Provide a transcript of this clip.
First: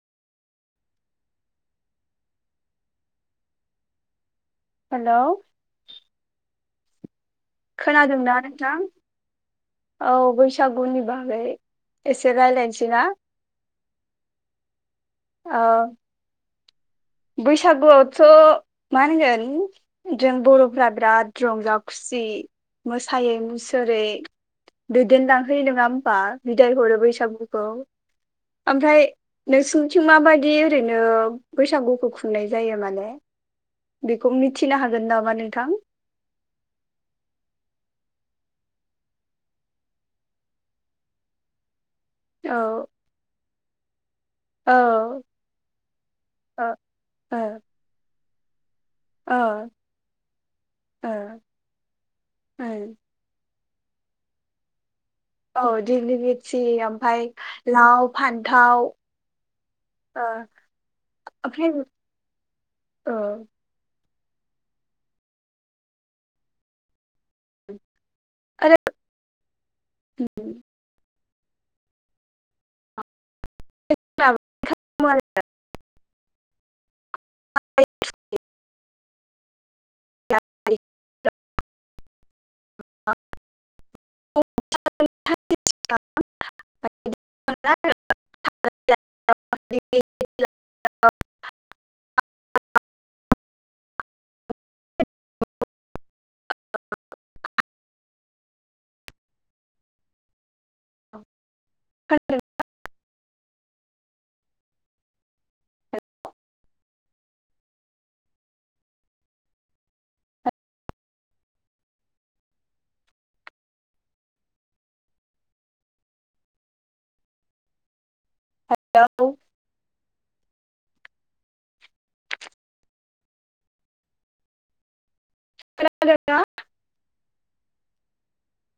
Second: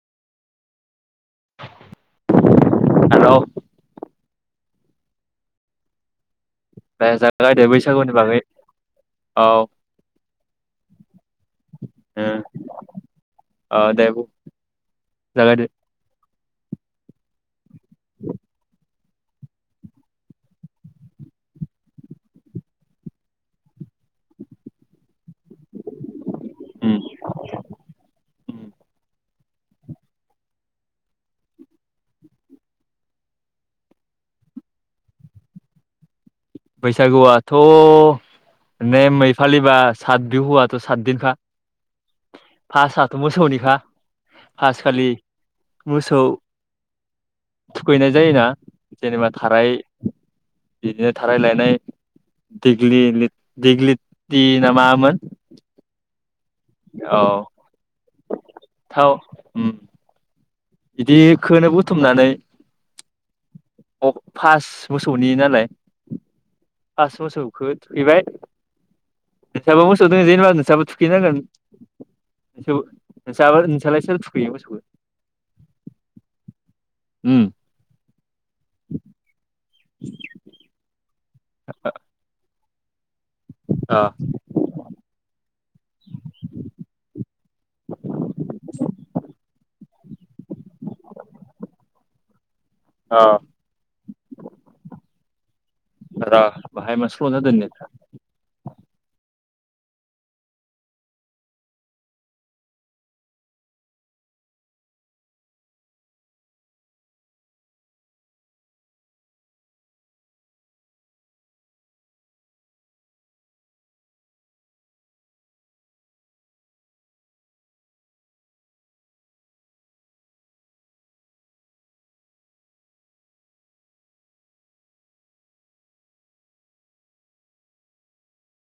Hello hello दे जा खोनादोंना नोंथां। औ औ बैसागुनि बागै एसे रायलायसै ना। ओ दे बु औ बैसागुआवथ' मा होनगोन जों बर'फ्रा बिराद रंजा खुसि सि मोसायै मुसुरै दैदेन लां है नङा होमबा? बिदाय उम हरो बैसागुखौ ओमफ्राय नोंसिनिथिं माबायदि ओरैनो बैसागुखौ खुंनाय जायो माने। बेखौ मिथिनो हागोन नामा नोंथां? बैसागुआथ' नै मै फालिबा सात बिहुआाथ' सातदिनखा। औ फासाथ' मोसौनिखा। औ फास खालि मोसौ ओ थुखैनाय जायोना? जेनेबा ओ थाराय ओ [unintelligible] थारायलायनाय ओं दिग्लि लिट दिग्लि थ ना मामोन? औ दिग्लिटि औ ओफाय लाव फान्थाव ओ इदिखोनो ओमफ्राय बुथुमनानै ओ अ' फास बोसौनि नालाय फास बोसोरखो फैबाय आरो नोंसाबो मोसौ दो जेनेबा नोंसाबो थुखैनांगोन। थेव नोंसा नोंसोरलाय सोर जोंना थुखैयो मोसौखौलाय? उम [unintelligible] [inaudible] [unintelligible] आ [unintelligible] ओ रन बाहाय मा सल' जादों नेटा [unintelligible] हेलौ खोनादोंना?